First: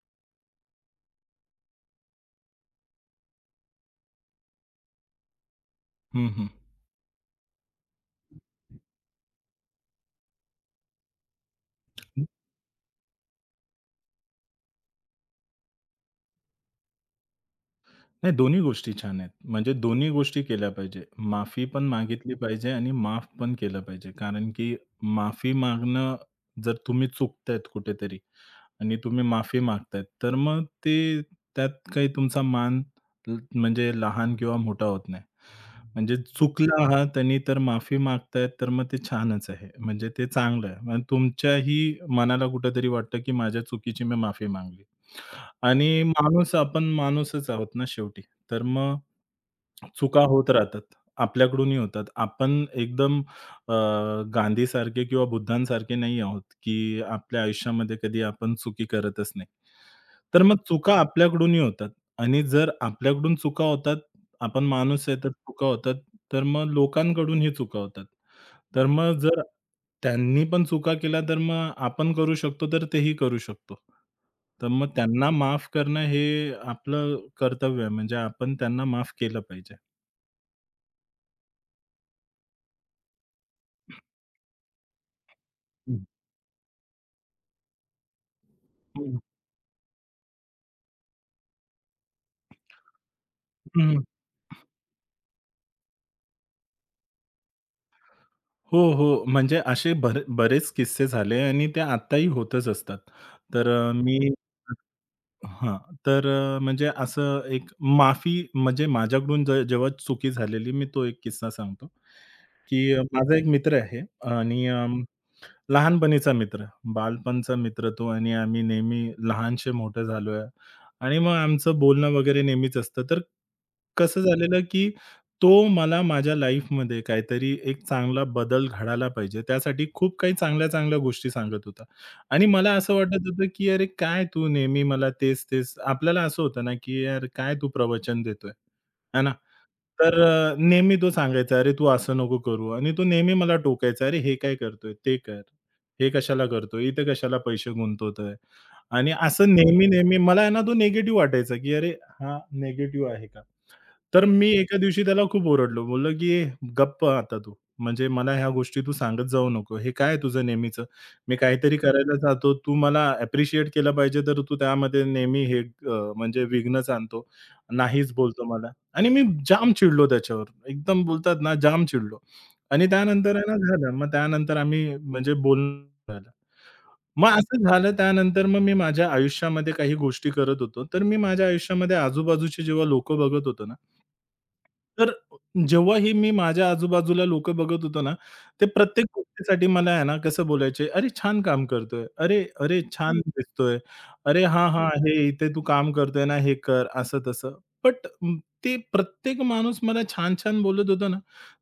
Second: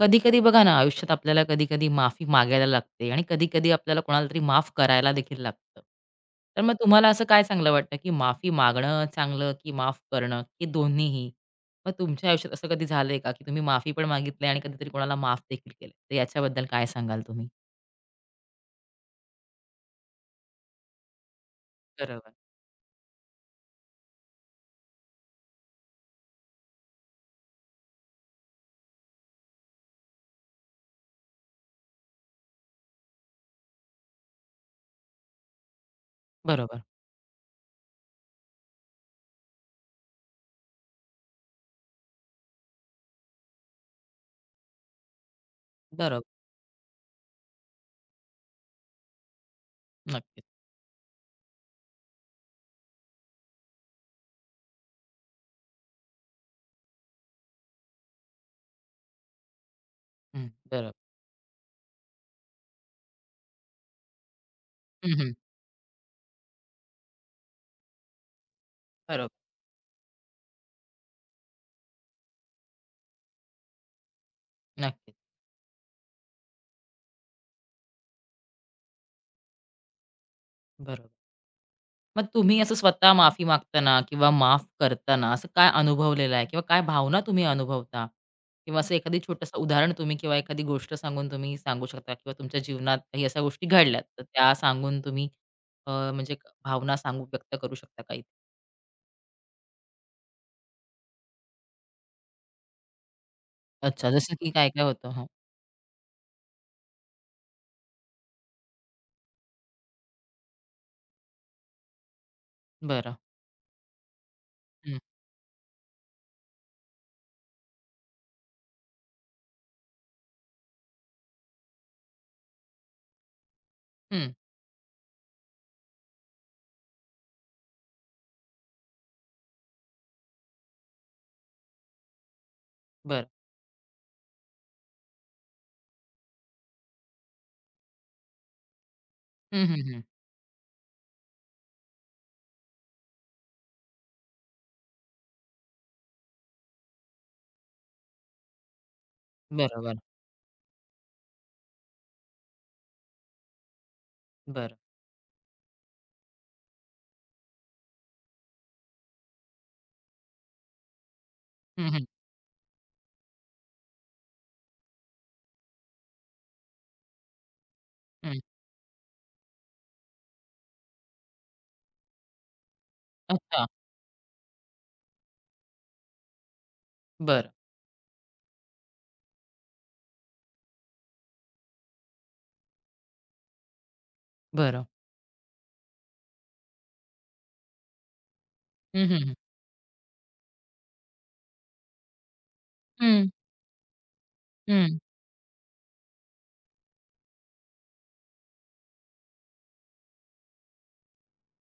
कधी-कधी बघा ना, आयुष्यात आपल्याला कधी-कधी माफी मागायला लागते आणि कधी-कधी आपल्याला कोणाला तरी माफ करायला देखील लागतं. हं, हं. तर मग तुम्हाला असं काय चांगलं वाटतं, की माफी मागणं चांगलं, की माफ करणं, की दोन्हीही? मग तुमच्या आयुष्यात असं कधी झालंय का, की तुम्ही माफी पण मागितली आणि कधीतरी कोणाला माफ देखील केलं? तर याच्याबद्दल काय सांगाल तुम्ही? नाही, दोन्ही गोष्टी छान आहेत. म्हणजे दोन्ही गोष्टी केल्या पाहिजे. माफी पण बरोबर. मागितली पाहिजे आणि माफ पण केलं पाहिजे. कारण की माफी मागणं, जर तुम्ही चुकतायत कुठेतरी आणि तुम्ही माफी मागतायत, तर मग ते, त्यात काही तुमचा मान म्हणजे लहान किंवा मोठा होत नाही. म्हणजे बरोबर, चुकला आहात आणि तर माफी मागतायत, तर मग ते छानच आहे. म्हणजे ते चांगलं आहे. मग तुमच्याही मनाला कुठेतरी वाटतं, की माझ्या चुकीची मी माफी मागली. आणि बरोबर. माणूस, आपण माणूसच आहोत ना शेवटी. तर मग चुका नक्कीच. होत राहतात. आपल्याकडूनही होतात. आपण एकदम गांधीसारखे किंवा बुद्धांसारखे नाही आहोत, की आपल्या आयुष्यामध्ये कधी आपण चुकी करतच नाही. तर हं. मग बरोबर. चुका आपल्याकडूनही होतात. आणि जर आपल्याकडून चुका होतात, आपण माणूस हं, आहे तर हं. चुका होतात, तर मग लोकांकडूनही चुका होतात. तर मग जर बरोबर. त्यांनी पण चुका केल्या, तर मग आपण करू शकतो, तर तेही करू शकतो. तर मग नक्कीच. त्यांना माफ करणं हे आपलं कर्तव्य आहे. म्हणजे आपण त्यांना माफ केलं पाहिजे. बरोबर. मग तुम्ही असं स्वतः माफी मागताना किंवा माफ करताना असं काय हं, अनुभवलेलं आहे किंवा काय भावना तुम्ही अनुभवता? किंवा असं एखादी हं. छोटंसं उदाहरण तुम्ही किंवा एखादी गोष्ट सांगून तुम्ही सांगू शकता किंवा तुमच्या जीवनात काही अशा गोष्टी घडल्यात, हं. तर त्या सांगून तुम्ही भावना सांगू व्यक्त करू शकता काही? हो, हो. म्हणजे असे बरेच किस्से झाले आणि ते आत्ताही होतच असतात. तर अच्छा, मी जसं की काय-काय होतं? हां, हां. तर म्हणजे असं एक माफी, म्हणजे माझ्याकडून जेव्हा चुकी झालेली, मी तो एक किस्सा सांगतो, की बरं. माझा एक मित्र आहे आणि हं, लहानपणीचा मित्र, बालपणचा मित्र तो, आणि आम्ही नेहमी लहानसे मोठे झालोय आणि मग आमचं बोलणं वगैरे नेहमीच असतं. तर कसं हं, झालेलं, की तो मला माझ्या लाईफमध्ये काहीतरी एक चांगला बदल घडायला पाहिजे, त्यासाठी खूप काही चांगल्या-चांगल्या गोष्टी सांगत होता. आणि मला असं बरं. वाटत होतं, की "अरे काय तू नेहमी मला तेच-तेच", आपल्याला असं होतं ना, की "यार काय तू प्रवचन देतोय?" है ना? हं, हं, हं. तर नेहमी तो सांगायचा, "अरे तू असं नको करू", आणि तो नेहमी मला टोकायचा, "अरे हे काय करतोय? ते कर. हे कशाला करतोय? इथे कशाला पैसे गुंतवतोय?" आणि असं बरोबर, नेहमी-नेहमी मला आहे ना तो निगेटिव्ह वाटायचा, की "अरे हा निगेटिव्ह आहे का?" तर मी बरं. एका दिवशी त्याला खूप ओरडलो. बोललो, की "ए, गप्प आता तू. म्हणजे मला ह्या गोष्टी तू सांगत जाऊ नको. हे काय तुझं नेहमीचं? मी काहीतरी हं, हं, करायला जातो, तू मला अप्रिशिएट केलं पाहिजे, तर तू त्यामध्ये नेहमी हे म्हणजे विघ्नच आणतो. नाहीच हं. बोलतो मला." आणि मी जाम चिडलो त्याच्यावर. एकदम बोलतात ना, जाम चिडलो. आणि त्यानंतर आहे ना अच्छा, झालं. मग त्यानंतर आम्ही म्हणजे बोलणं, मग बरं, असं झालं, त्यानंतर मग मी माझ्या आयुष्यामध्ये काही गोष्टी करत होतो. तर मी माझ्या आयुष्यामध्ये आजूबाजूचे जेव्हा लोकं बघत होतो ना, बरं. तर जेव्हाही मी माझ्या आजूबाजूला लोकं बघत होतो ना, ते प्रत्येक हं, हं, हं. गोष्टीसाठी मला आहे ना कसं बोलायचे, "अरे छान काम करतोय. अरे, अरे छान हं, हं. दिसतोय. अरे हां, हां, हं. हे इथे तू काम करतोय ना, हे कर." असं-तसं. बट ते प्रत्येक माणूस मला छान-छान बोलत होता ना,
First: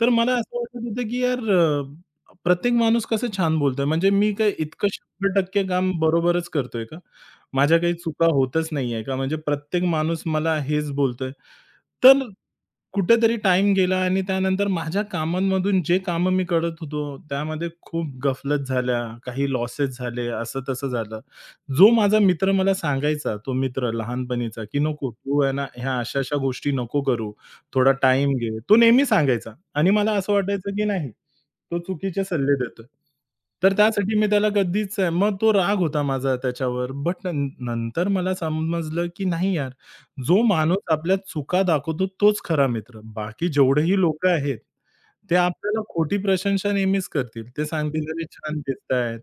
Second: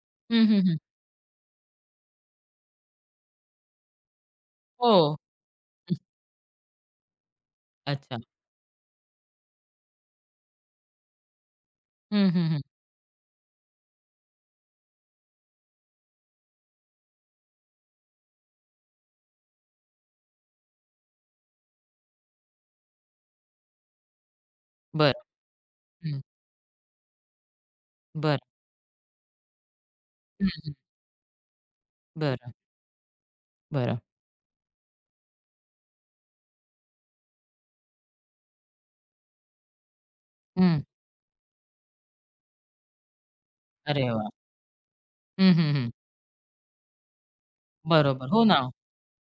तर मला हं, असं हं, वाटत होतं, की यार, प्रत्येक माणूस कसं छान बोलतोय, म्हणजे मी काय इतकं हो. 100% काम बरोबरच करतोय का? माझ्या काही अच्छा. चुका होतच नाहीये का? म्हणजे प्रत्येक माणूस मला हेच बोलतोय. तर हं, हं, हं. कुठेतरी टाइम गेला आणि त्यानंतर माझ्या कामांमधून, जे कामं मी करत होतो, त्यामध्ये खूप गफलत झाल्या, काही लॉसेस झाले, असं-तसं झालं. जो माझा मित्र मला सांगायचा, तो मित्र लहानपणीचा, की "नको, बरं. तू आहे ना, ह्या हं. अशा-अशा गोष्टी नको करू. थोडा टाईम बरं. घे." तो नेहमी सांगायचा, आणि मला असं हं, हं. वाटायचं की नाही, तो चुकीचे बरं, सल्ले देतोय. तर बरं. त्यासाठी मी त्याला कधीच, मग तो राग होता माझा त्याच्यावर. बट नंतर मला समजलं की नाही यार, जो हं. माणूस आपल्या चुका दाखवतो तोच खरा मित्र. बाकी जेवढेही अरे वाह! लोकं आहेत, ते हं, हं, आपल्याला हं. खोटी प्रशंसा नेहमीच करतील. ते सांगतील, "अरे बरोबर. हो छान ना. दिसतायत,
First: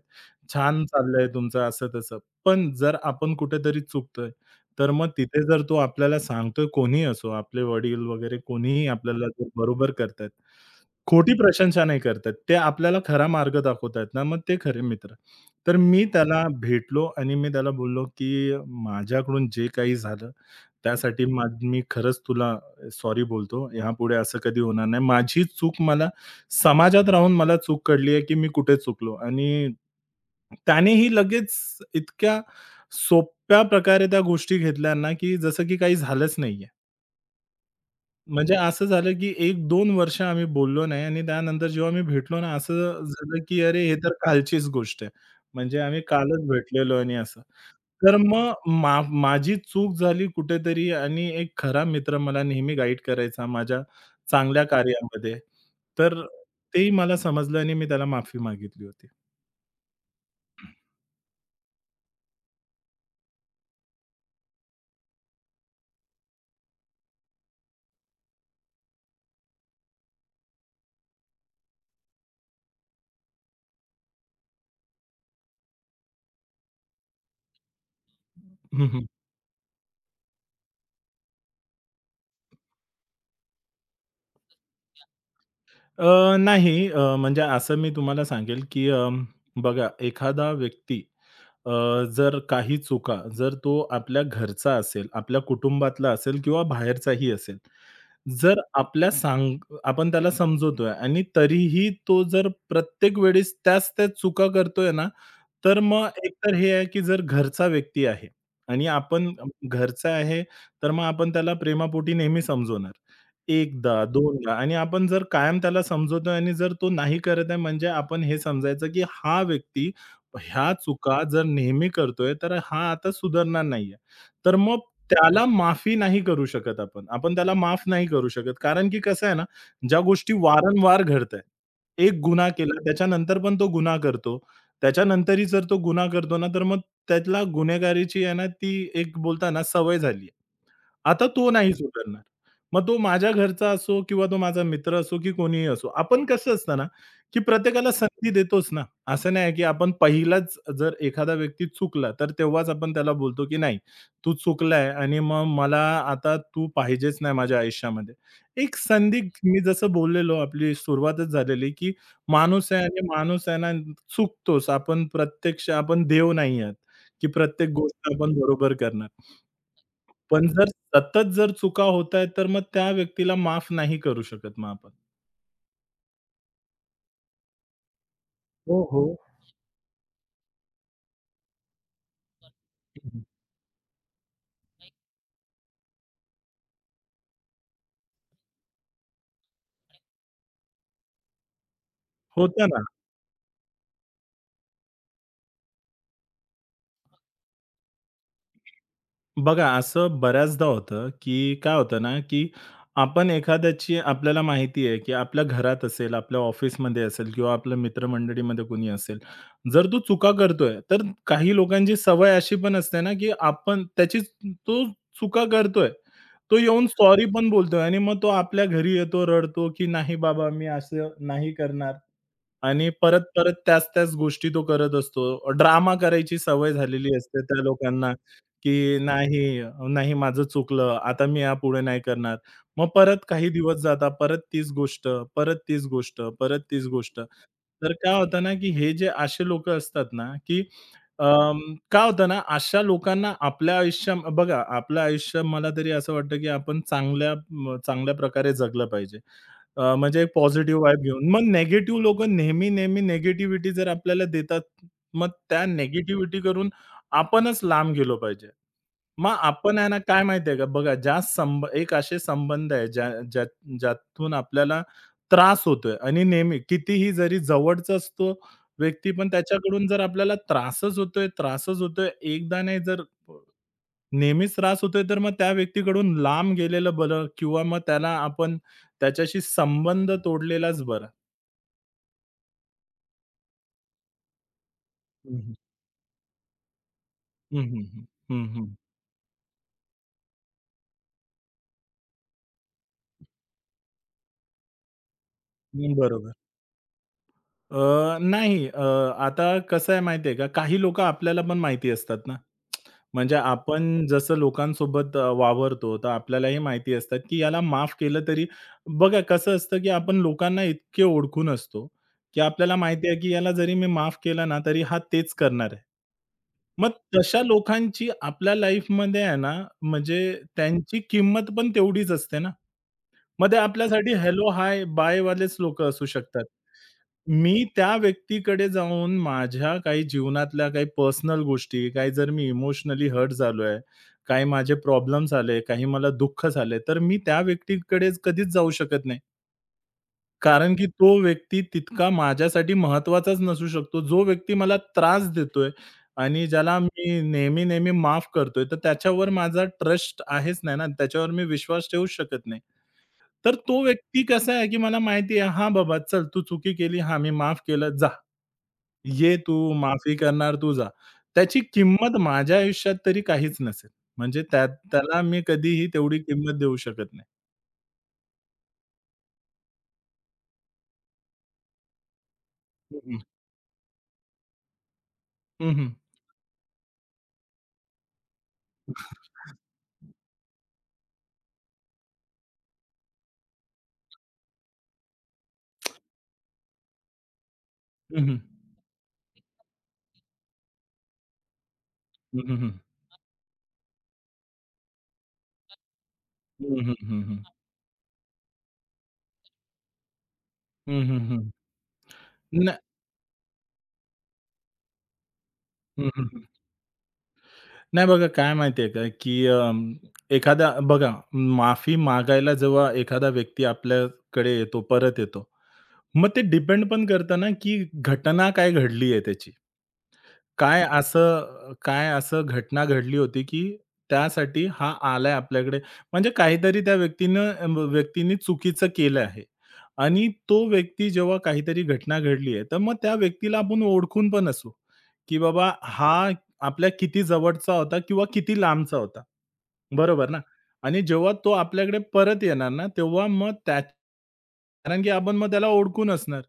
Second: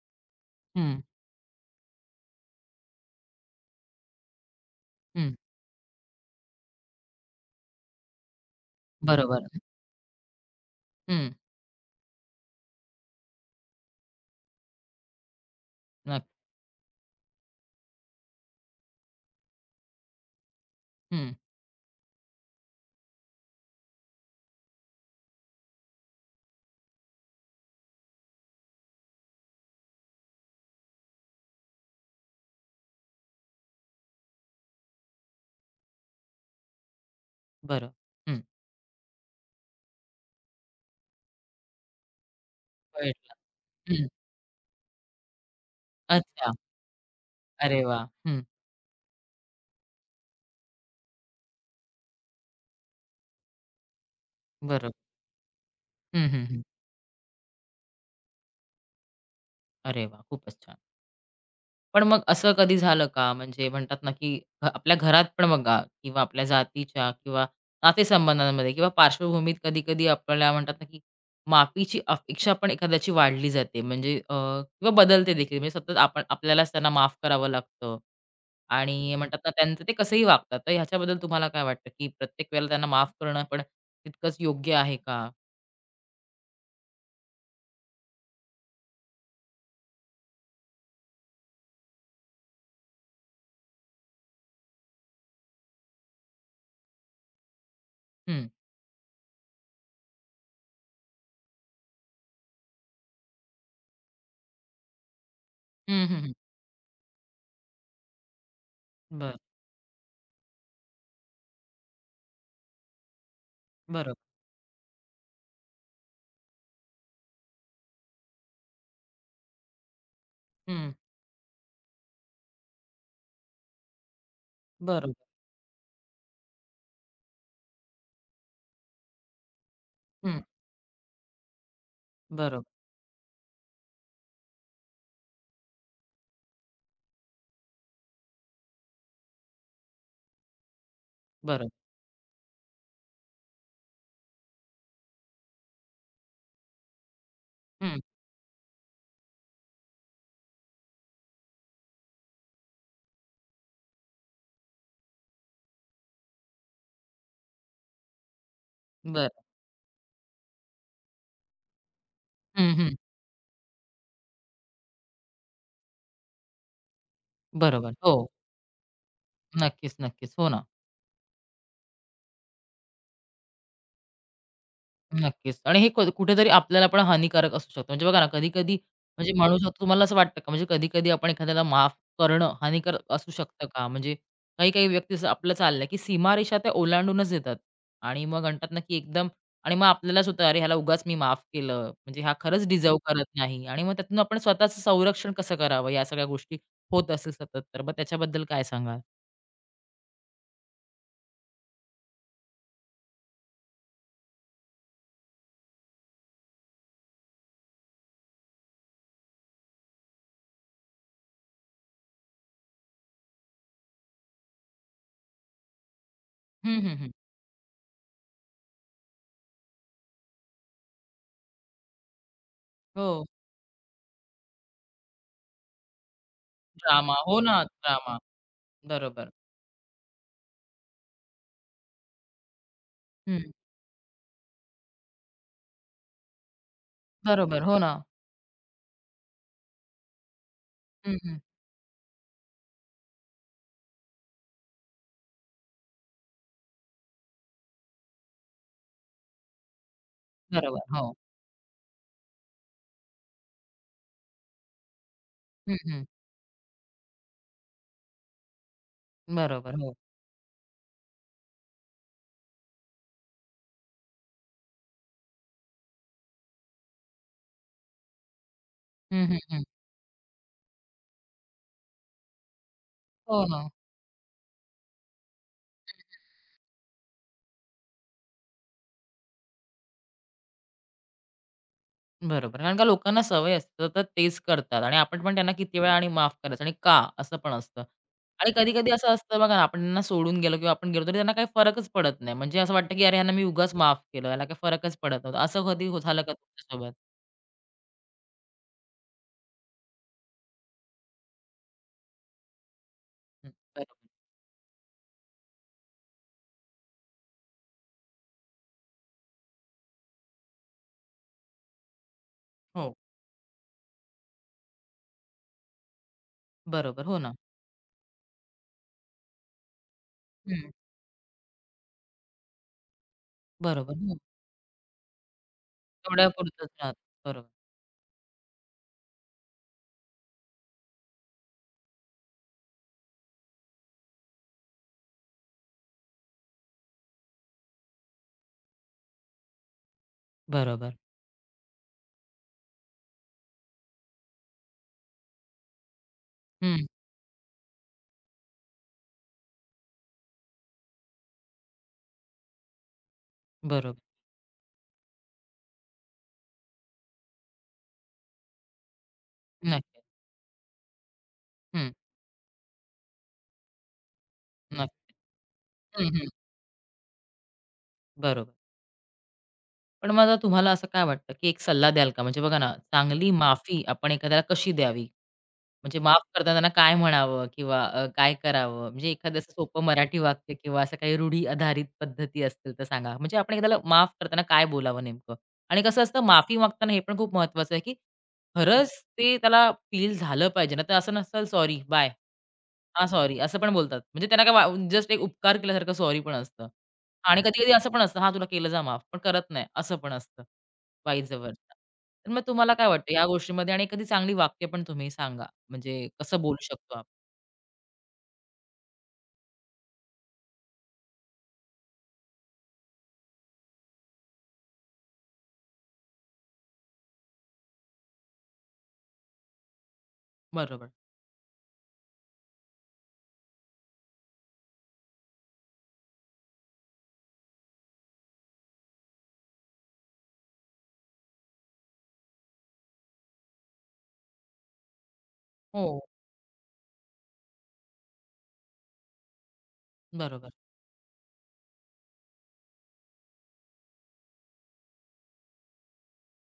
छान हं, चाललंय तुमचं," असं-तसं. पण जर आपण कुठेतरी चुकतोय, तर मग हं. तिथे जर तो आपल्याला सांगतोय, कोणीही असो, आपले वडील वगैरे कोणीही आपल्याला बरोबर. जर बरोबर करतायत, हं. खोटी प्रशंसा नाही करतायत, ते आपल्याला खरा मार्ग दाखवतायत ना, मग ते खरे मित्र. तर मी नक्क त्याला भेटलो आणि मी त्याला बोललो, की "माझ्याकडून जे काही झालं, त्यासाठी हं. मग मी खरंच तुला सॉरी बोलतो. यापुढे असं कधी होणार नाही. माझी चूक मला, समाजात राहून मला चूक कळली आहे, की मी कुठे चुकलो." आणि त्यानेही लगेच इतक्या सोप्या प्रकारे त्या गोष्टी घेतल्या ना, की जसं की काही झालंच नाही. बरं. हं. म्हणजे असं झालं, की एक दोन वर्ष आम्ही बोललो नाही आणि त्यानंतर जेव्हा आम्ही भेटलो ना, असं कळलं. झालं, की अरे हे हं. तर कालचीच गोष्ट आहे. म्हणजे आम्ही कालच अच्छा. भेटलेलो, आणि असं. अरे वाह! तर हं. मग माझी चूक झाली कुठेतरी आणि एक खरा मित्र मला नेहमी गाईड करायचा माझ्या चांगल्या बरोबर. कार्यामध्ये. तर हं, हं, हं. तेही मला समजलं आणि मी त्याला माफी मागितली होती. अरे वाह! खूपच छान. पण मग असं कधी झालं का? म्हणजे म्हणतात ना, की आपल्या घरात पण बघा किंवा आपल्या जातीच्या किंवा नातेसंबंधांमध्ये किंवा पार्श्वभूमीत कधी-कधी आपल्याला म्हणतात ना, की माफीची अपेक्षा पण एखाद्याची वाढली जाते. म्हणजे किंवा बदलते देखील. म्हणजे सतत आपण आपल्यालाच त्यांना माफ करावं लागतं आणि म्हणतात ना, त्यांचं ते कसंही वागतात. तर ह्याच्याबद्दल तुम्हाला काय वाटतं, की प्रत्येक वेळेला त्यांना माफ करणं पण तितकंच योग्य आहे का? नाही, म्हणजे असं मी तुम्हाला सांगेल, की बघा, एखादा व्यक्ती, अ, जर काही चुका, जर तो आपल्या घरचा असेल, आपल्या कुटुंबातला असेल किंवा बाहेरचाही असेल, हं. जर आपल्या सांग आपण त्याला समजवतोय आणि तरीही तो जर प्रत्येक वेळेस त्याच-त्याच चुका करतोय ना, तर हं, मग हं, हं. एकतर हे आहे, की जर घरचा व्यक्ती आहे आणि आपण बरं. घरचा आहे, तर मग आपण त्याला प्रेमापोटी नेहमी समजवणार. एकदा, बरोबर. दोनदा, आणि आपण जर कायम त्याला समजवतोय आणि जर तो नाही करत आहे, म्हणजे आपण हे समजायचं, की हा व्यक्ती ह्या हं. चुका जर नेहमी करतोय, तर हा आता सुधारणार नाहीये. तर मग बरोबर. त्याला माफी नाही करू शकत आपण. आपण त्याला माफ नाही करू शकत. कारण की कसं आहे ना, ज्या गोष्टी हं. वारंवार घडतायत, एक गुन्हा बरोबर. केला, त्याच्यानंतर पण तो गुन्हा करतो, त्याच्यानंतरही जर तो गुन्हा करतो ना, तर मग त्याला गुन्हेगारीची आहे ना, ती एक, बोलता ना, सवय झाली. आता तो बरोबर. नाही सुधारणार. मग तो माझ्या घरचा असो किंवा तो माझा मित्र असो की कोणीही असो. आपण कसं असतं ना, की प्रत्येकाला हं. संधी देतोच ना. असं नाही की आपण पहिलाच जर एखादा व्यक्ती चुकला, तर तेव्हाच आपण त्याला बोलतो की नाही, तू चुकलाय आणि मग मला आता तू पाहिजेच नाही माझ्या आयुष्यामध्ये. एक संधी, बरं. मी जसं बोललेलो, आपली सुरुवातच झालेली, की माणूस हं, आहे, हं. आणि माणूस आहे ना, चुकतोच. आपण प्रत्यक्ष, आपण देव नाही आहात, की प्रत्येक बरोबर. गोष्ट हो. आपण बरोबर करणार. नक्कीच. पण हो ना. जर सतत जर चुका होतायत, तर मग त्या व्यक्तीला माफ नाही करू शकत मग आपण. नक्कीच. आणि हे कुठेतरी आपल्याला पण हानिकारक असू शकतं. म्हणजे बघा ना, कधी-कधी हो, हो. म्हणजे माणूस तुम्हाला असं वाटतं का म्हणजे कधी-कधी आपण एखाद्याला माफ करणं हानिकारक हं, असू शकतं का? म्हणजे काही-काही व्यक्ती असं आपलं चाललंय, की सीमारेषा त्या ओलांडूनच येतात आणि मग म्हणतात ना, की एकदम आणि मग आपल्यालाच होतं, "अरे, ह्याला उगाच मी माफ केलं. म्हणजे हा खरंच होतं ना. डिझर्व्ह करत नाही." आणि मग त्यातून आपण स्वतःचं संरक्षण कसं करावं, या सगळ्या गोष्टी होत असेल सतत तर. मग त्याच्याबद्दल काय सांगाल? बघा, असं बऱ्याचदा होतं, की काय होतं ना, की आपण एखाद्याची, आपल्याला माहिती आहे, की आपल्या घरात असेल, आपल्या ऑफिसमध्ये असेल किंवा आपल्या मित्रमंडळीमध्ये कोणी असेल. जर तो चुका करतोय, तर काही लोकांची सवय अशी पण असते ना, की आपण त्याची, तो चुका करतोय, तो हं, येऊन हं, हं. सॉरी पण बोलतोय आणि मग तो आपल्या घरी येतो, रडतो, की "नाही बाबा, मी असं नाही करणार." आणि हो. परत-परत त्याच-त्याच गोष्टी तो करत असतो. ड्रामा करायची सवय ड्रामा. झालेली हो असते ना, त्या लोकांना, ड्रामा. की बरोबर. नाही, नाही माझं चुकलं, आता मी यापुढे नाही करणार. मग परत हं. काही दिवस जातात, परत तीच गोष्ट, परत तीच गोष्ट, परत तीच गोष्ट. बरोबर. हो ना. तर काय होतं ना, की हे जे असे लोकं असतात ना, की हं, हं. अं, काय होतं ना, अशा लोकांना आपल्या बघा, आपलं आयुष्य मला तरी असं वाटतं, की आपण चांगल्या प्रकारे जगलं पाहिजे. म्हणजे एक बरोबर. पॉझिटिव्ह वाइब हो. घेऊन. मग निगेटिव्ह लोकं नेहमी-नेहमी निगेटिव्हिटी जर आपल्याला देतात, मग त्या हं, हं. निगेटिव्हिटी करून आपणच लांब गेलो पाहिजे. मग बरोबर. आपण आहे हो. ना, काय माहिती आहे का, बघा, ज्या संब एक असे संबंध आहे ज्या ज्या ज्यातून आपल्याला त्रास होतोय, आणि नेहमी कितीही जरी जवळचाच तो व्यक्ती, हं, पण हं, हं. त्याच्याकडून जर आपल्याला त्रासच होतोय, त्रासच होतोय, एकदा नाही, जर हो ना. नेहमीच त्रास होतोय, तर मग त्या व्यक्तीकडून लांब गेलेलं बरं, किंवा मग त्याला आपण, त्याच्याशी संबंध तोडलेलाच बरा. बरोबर. कारण का लोकांना सवय असते तर तेच करतात आणि आपण पण हं, त्यांना हं. किती वेळा आणि माफ करायचं आणि का? असं पण हं, असतं. हं, हं. आणि हं, कधी-कधी असं असतं बघा ना, आपण त्यांना सोडून गेलो किंवा आपण गेलो तरी त्यांना काही फरकच पडत नाही. म्हणजे असं वाटतं की "अरे ह्यांना मी उगाच माफ केलं. याला काही फरकच पडत नव्हता." असं कधी हो झालं का बरोबर. तुमच्यासोबत? नाही, आता कसं आहे माहिती का, काही लोकं आपल्याला पण माहिती असतात ना. म्हणजे हं. बरोबर. आपण जसं लोकांसोबत वावरतो, तर आपल्यालाही माहिती असतात, की याला माफ केलं तरी, बघा कसं असतं, की आपण लोकांना इतके ओळखून असतो, की आपल्याला हो. माहिती आहे, की याला जरी मी माफ केलं ना, तरी हा तेच करणार आहे. मग बरोबर. हो ना. तशा लोकांची आपल्या लाईफमध्ये आहे ना, म्हणजे हं. त्यांची किंमत पण तेवढीच असते ना. मग ते बरोबर. आपल्यासाठी हो. हेलो, हाय, बाय वालेच लोकं असू शकतात. तेवढ्यापुरतंच राहतं. बरोबर. मी त्या व्यक्तीकडे जाऊन माझ्या काही जीवनातल्या काही पर्सनल गोष्टी, काही जर मी इमोशनली हर्ट झालोय, काही माझे प्रॉब्लेम्स आले, काही मला दुःख झाले, तर मी त्या व्यक्तीकडेच कधीच जाऊ शकत नाही. कारण की बरोबर. तो व्यक्ती तितका माझ्यासाठी महत्त्वाचाच नसू शकतो. जो व्यक्ती मला त्रास देतोय आणि ज्याला हं. मी नेहमी-नेहमी माफ करतोय, तर त्याच्यावर माझा ट्रस्ट आहेच नाही ना. त्याच्यावर मी विश्वास ठेवूच शकत नाही. तर तो बरोबर. व्यक्ती कसा आहे, की मला माहिती आहे, "हां बाबा, चल तू चुकी केली. हां, मी माफ केलं. जा. ये तू नक्कीच. माफी करणार, तू जा." त्याची हं. किंमत माझ्या आयुष्यात तरी काहीच नसेल. म्हणजे त्या, नक्की. त्याला मी कधीही हं, तेवढी हं. किंमत देऊ शकत नाही. बरोबर. पण मग आता तुम्हाला असं काय वाटतं, की एक सल्ला द्याल का? म्हणजे बघा ना, हं, हं. चांगली माफी आपण एखाद्याला कशी द्यावी? हं, हं. म्हणजे माफ करताना त्यांना काय म्हणावं किंवा काय करावं? म्हणजे एखादं असं सोपं मराठी वाक्य किंवा असं काही रूढी आधारित पद्धती असतील तर सांगा? म्हणजे आपण एखाद्याला माफ करताना काय बोलावं नेमकं? आणि कसं असतं माफी मागताना हे पण खूप महत्वाचं आहे, की हं, हं. खरंच ते त्याला फील झालं पाहिजे ना, तर असं नसेल सॉरी, बाय. हं, हं, हं. हां, सॉरी असं पण बोलतात. म्हणजे त्यांना काय जस्ट एक उपकार केल्यासारखं सॉरी पण असतं. आणि हं, कधी-कधी असं पण असतं, "हां, तुला केलं जा माफ," पण करत नाही असं पण असतं हं, हं, वाईज हं. तर मग तुम्हाला ना, काय वाटतं या गोष्टीमध्ये आणि एखादी चांगली वाक्य पण तुम्ही सांगा? म्हणजे हं, हं, कसं हं. बोलू शकतो आपण. नाही, बघा, काय माहिती का, की एखादा, बघा, माफी मागायला जेव्हा एखादा व्यक्ती आपल्याकडे येतो, परत येतो, मग ते डिपेंड पण करतं ना, की घटना काय घडली आहे त्याची. काय बरोबर. असं, काय असं घटना घडली होती, की त्यासाठी हा आलाय आपल्याकडे? म्हणजे काहीतरी त्या व्यक्तीने चुकीचं केलं आहे, आणि तो व्यक्ती जेव्हा काहीतरी घटना घडली आहे, तर मग त्या व्यक्तीला आपण ओळखून पण असू, की बाबा हो. हा आपल्या किती जवळचा होता किंवा किती लांबचा होता. बरोबर ना? बरोबर. आणि जेव्हा तो आपल्याकडे परत येणार ना, तेव्हा मग त्या, कारण की आपण मग त्याला ओळखून असणार,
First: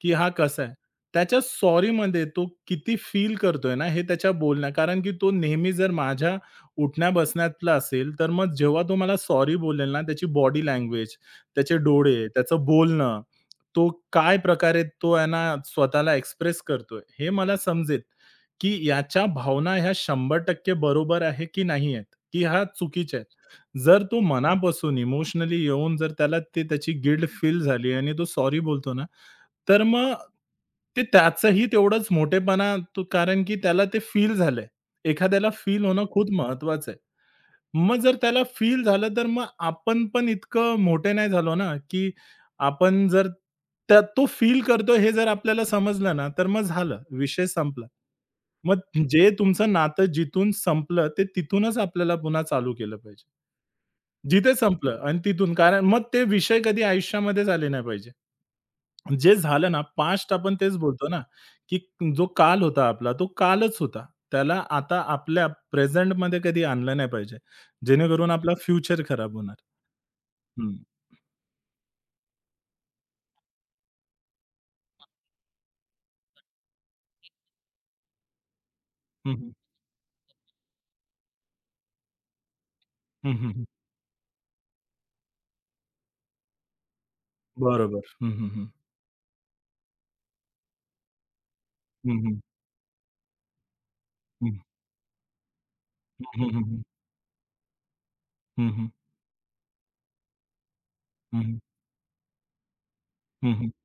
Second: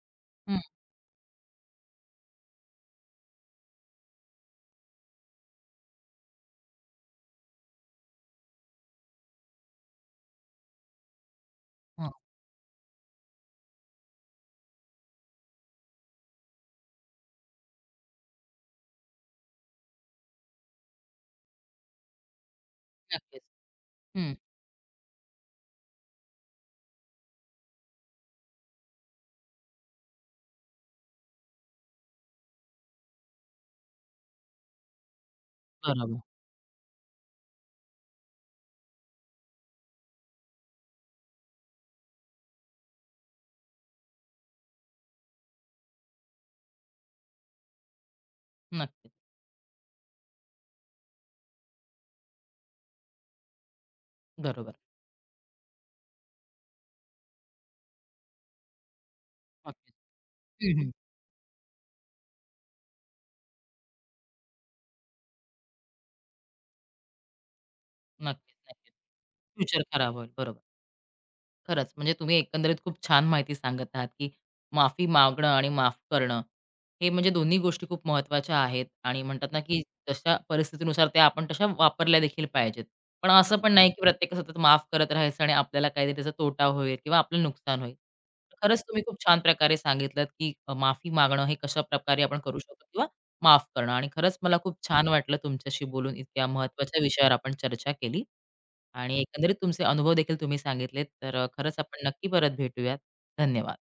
की हा हं. कसा आहे. त्याच्या सॉरीमध्ये तो किती फील करतोय ना, हे त्याच्या बोलण्या, कारण की तो नेहमी जर माझ्या उठण्या-बसण्यातला असेल, तर मग जेव्हा तो मला सॉरी बोलेल ना, त्याची बॉडी लँग्वेज, त्याचे हां, डोळे, त्याचं बोलणं, तो काय प्रकारे तो आहे ना, स्वतःला एक्सप्रेस करतोय, हे मला समजेल, की याच्या भावना ह्या 100% बरोबर आहे की नाही आहेत, की ह्या चुकीच्या नक्कीच. आहेत. जर तो हं. मनापासून इमोशनली येऊन, जर त्याला ते, त्याची गिल्ट फील झाली आणि तो सॉरी बोलतो ना, तर मग ते त्याचंही तेवढंच मोठेपणा तो, कारण की त्याला ते फील झालंय. एखाद्याला फील होणं बरोबर. खूप महत्वाचं आहे. मग जर त्याला फील झालं, तर मग आपण पण इतकं मोठे नाही झालो ना, की आपण जर, त्या, तो फील करतोय, हे जर आपल्याला समजलं ना, तर मग झालं, विषय संपला. मग नक्कीच. जे तुमचं नातं जिथून संपलं, ते तिथूनच आपल्याला पुन्हा चालू केलं पाहिजे. जिथे बरोबर. संपलं आणि तिथून, कारण मग ते विषय कधी आयुष्यामध्येच आले नाही पाहिजे. जे झालं ना, नक्कीच. पास्ट, आपण तेच हं, हं. बोलतो ना, की जो काल होता आपला, तो कालच होता. त्याला आता आपल्या प्रेझेंटमध्ये कधी आणलं नाही पाहिजे. जेणेकरून आपला नक्कीच. फ्युचर खराब होणार. फ्युचर खराब होईल. बरोबर. हं, खरंच, म्हणजे तुम्ही एकंदरीत खूप छान माहिती सांगत आहात, की माफी मागणं आणि माफ करणं, हे म्हणजे दोन्ही गोष्टी खूप महत्त्वाच्या आहेत आणि हं, म्हणतात हं. ना, की जशा परिस्थितीनुसार त्या आपण तशा वापरल्या देखील पाहिजेत. पण हं, हं, असं हं. पण नाही, की प्रत्येक सतत माफ करत राहायचं आणि आपल्याला काहीतरी त्याचा तोटा होईल किंवा आपलं नुकसान होईल. बरोबर. हं, हं, हं. खरंच तुम्ही खूप छान प्रकारे सांगितलत, की माफी मागणं हे हं, कशाप्रकारे आपण हं. करू शकतो किंवा माफ करणं आणि खरंच मला हं. खूप छान वाटलं तुमच्याशी बोलून. हं, इतक्या हं, हं. महत्त्वाच्या विषयावर आपण चर्चा केली. हं, हं. आणि एकंदरीत तुमचे अनुभव देखील तुम्ही सांगितलेत, तर खरंच आपण नक्की परत भेटूयात. धन्यवाद.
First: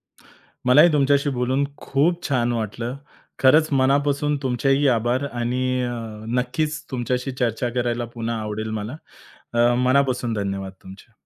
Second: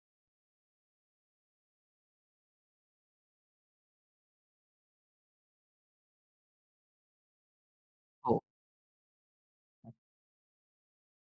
मलाही तुमच्याशी बोलून खूप छान वाटलं. खरंच मनापासून तुमचेही आभार, आणि नक्कीच तुमच्याशी चर्चा करायला पुन्हा हो. आवडेल मला. मनापासून धन्यवाद तुमचे.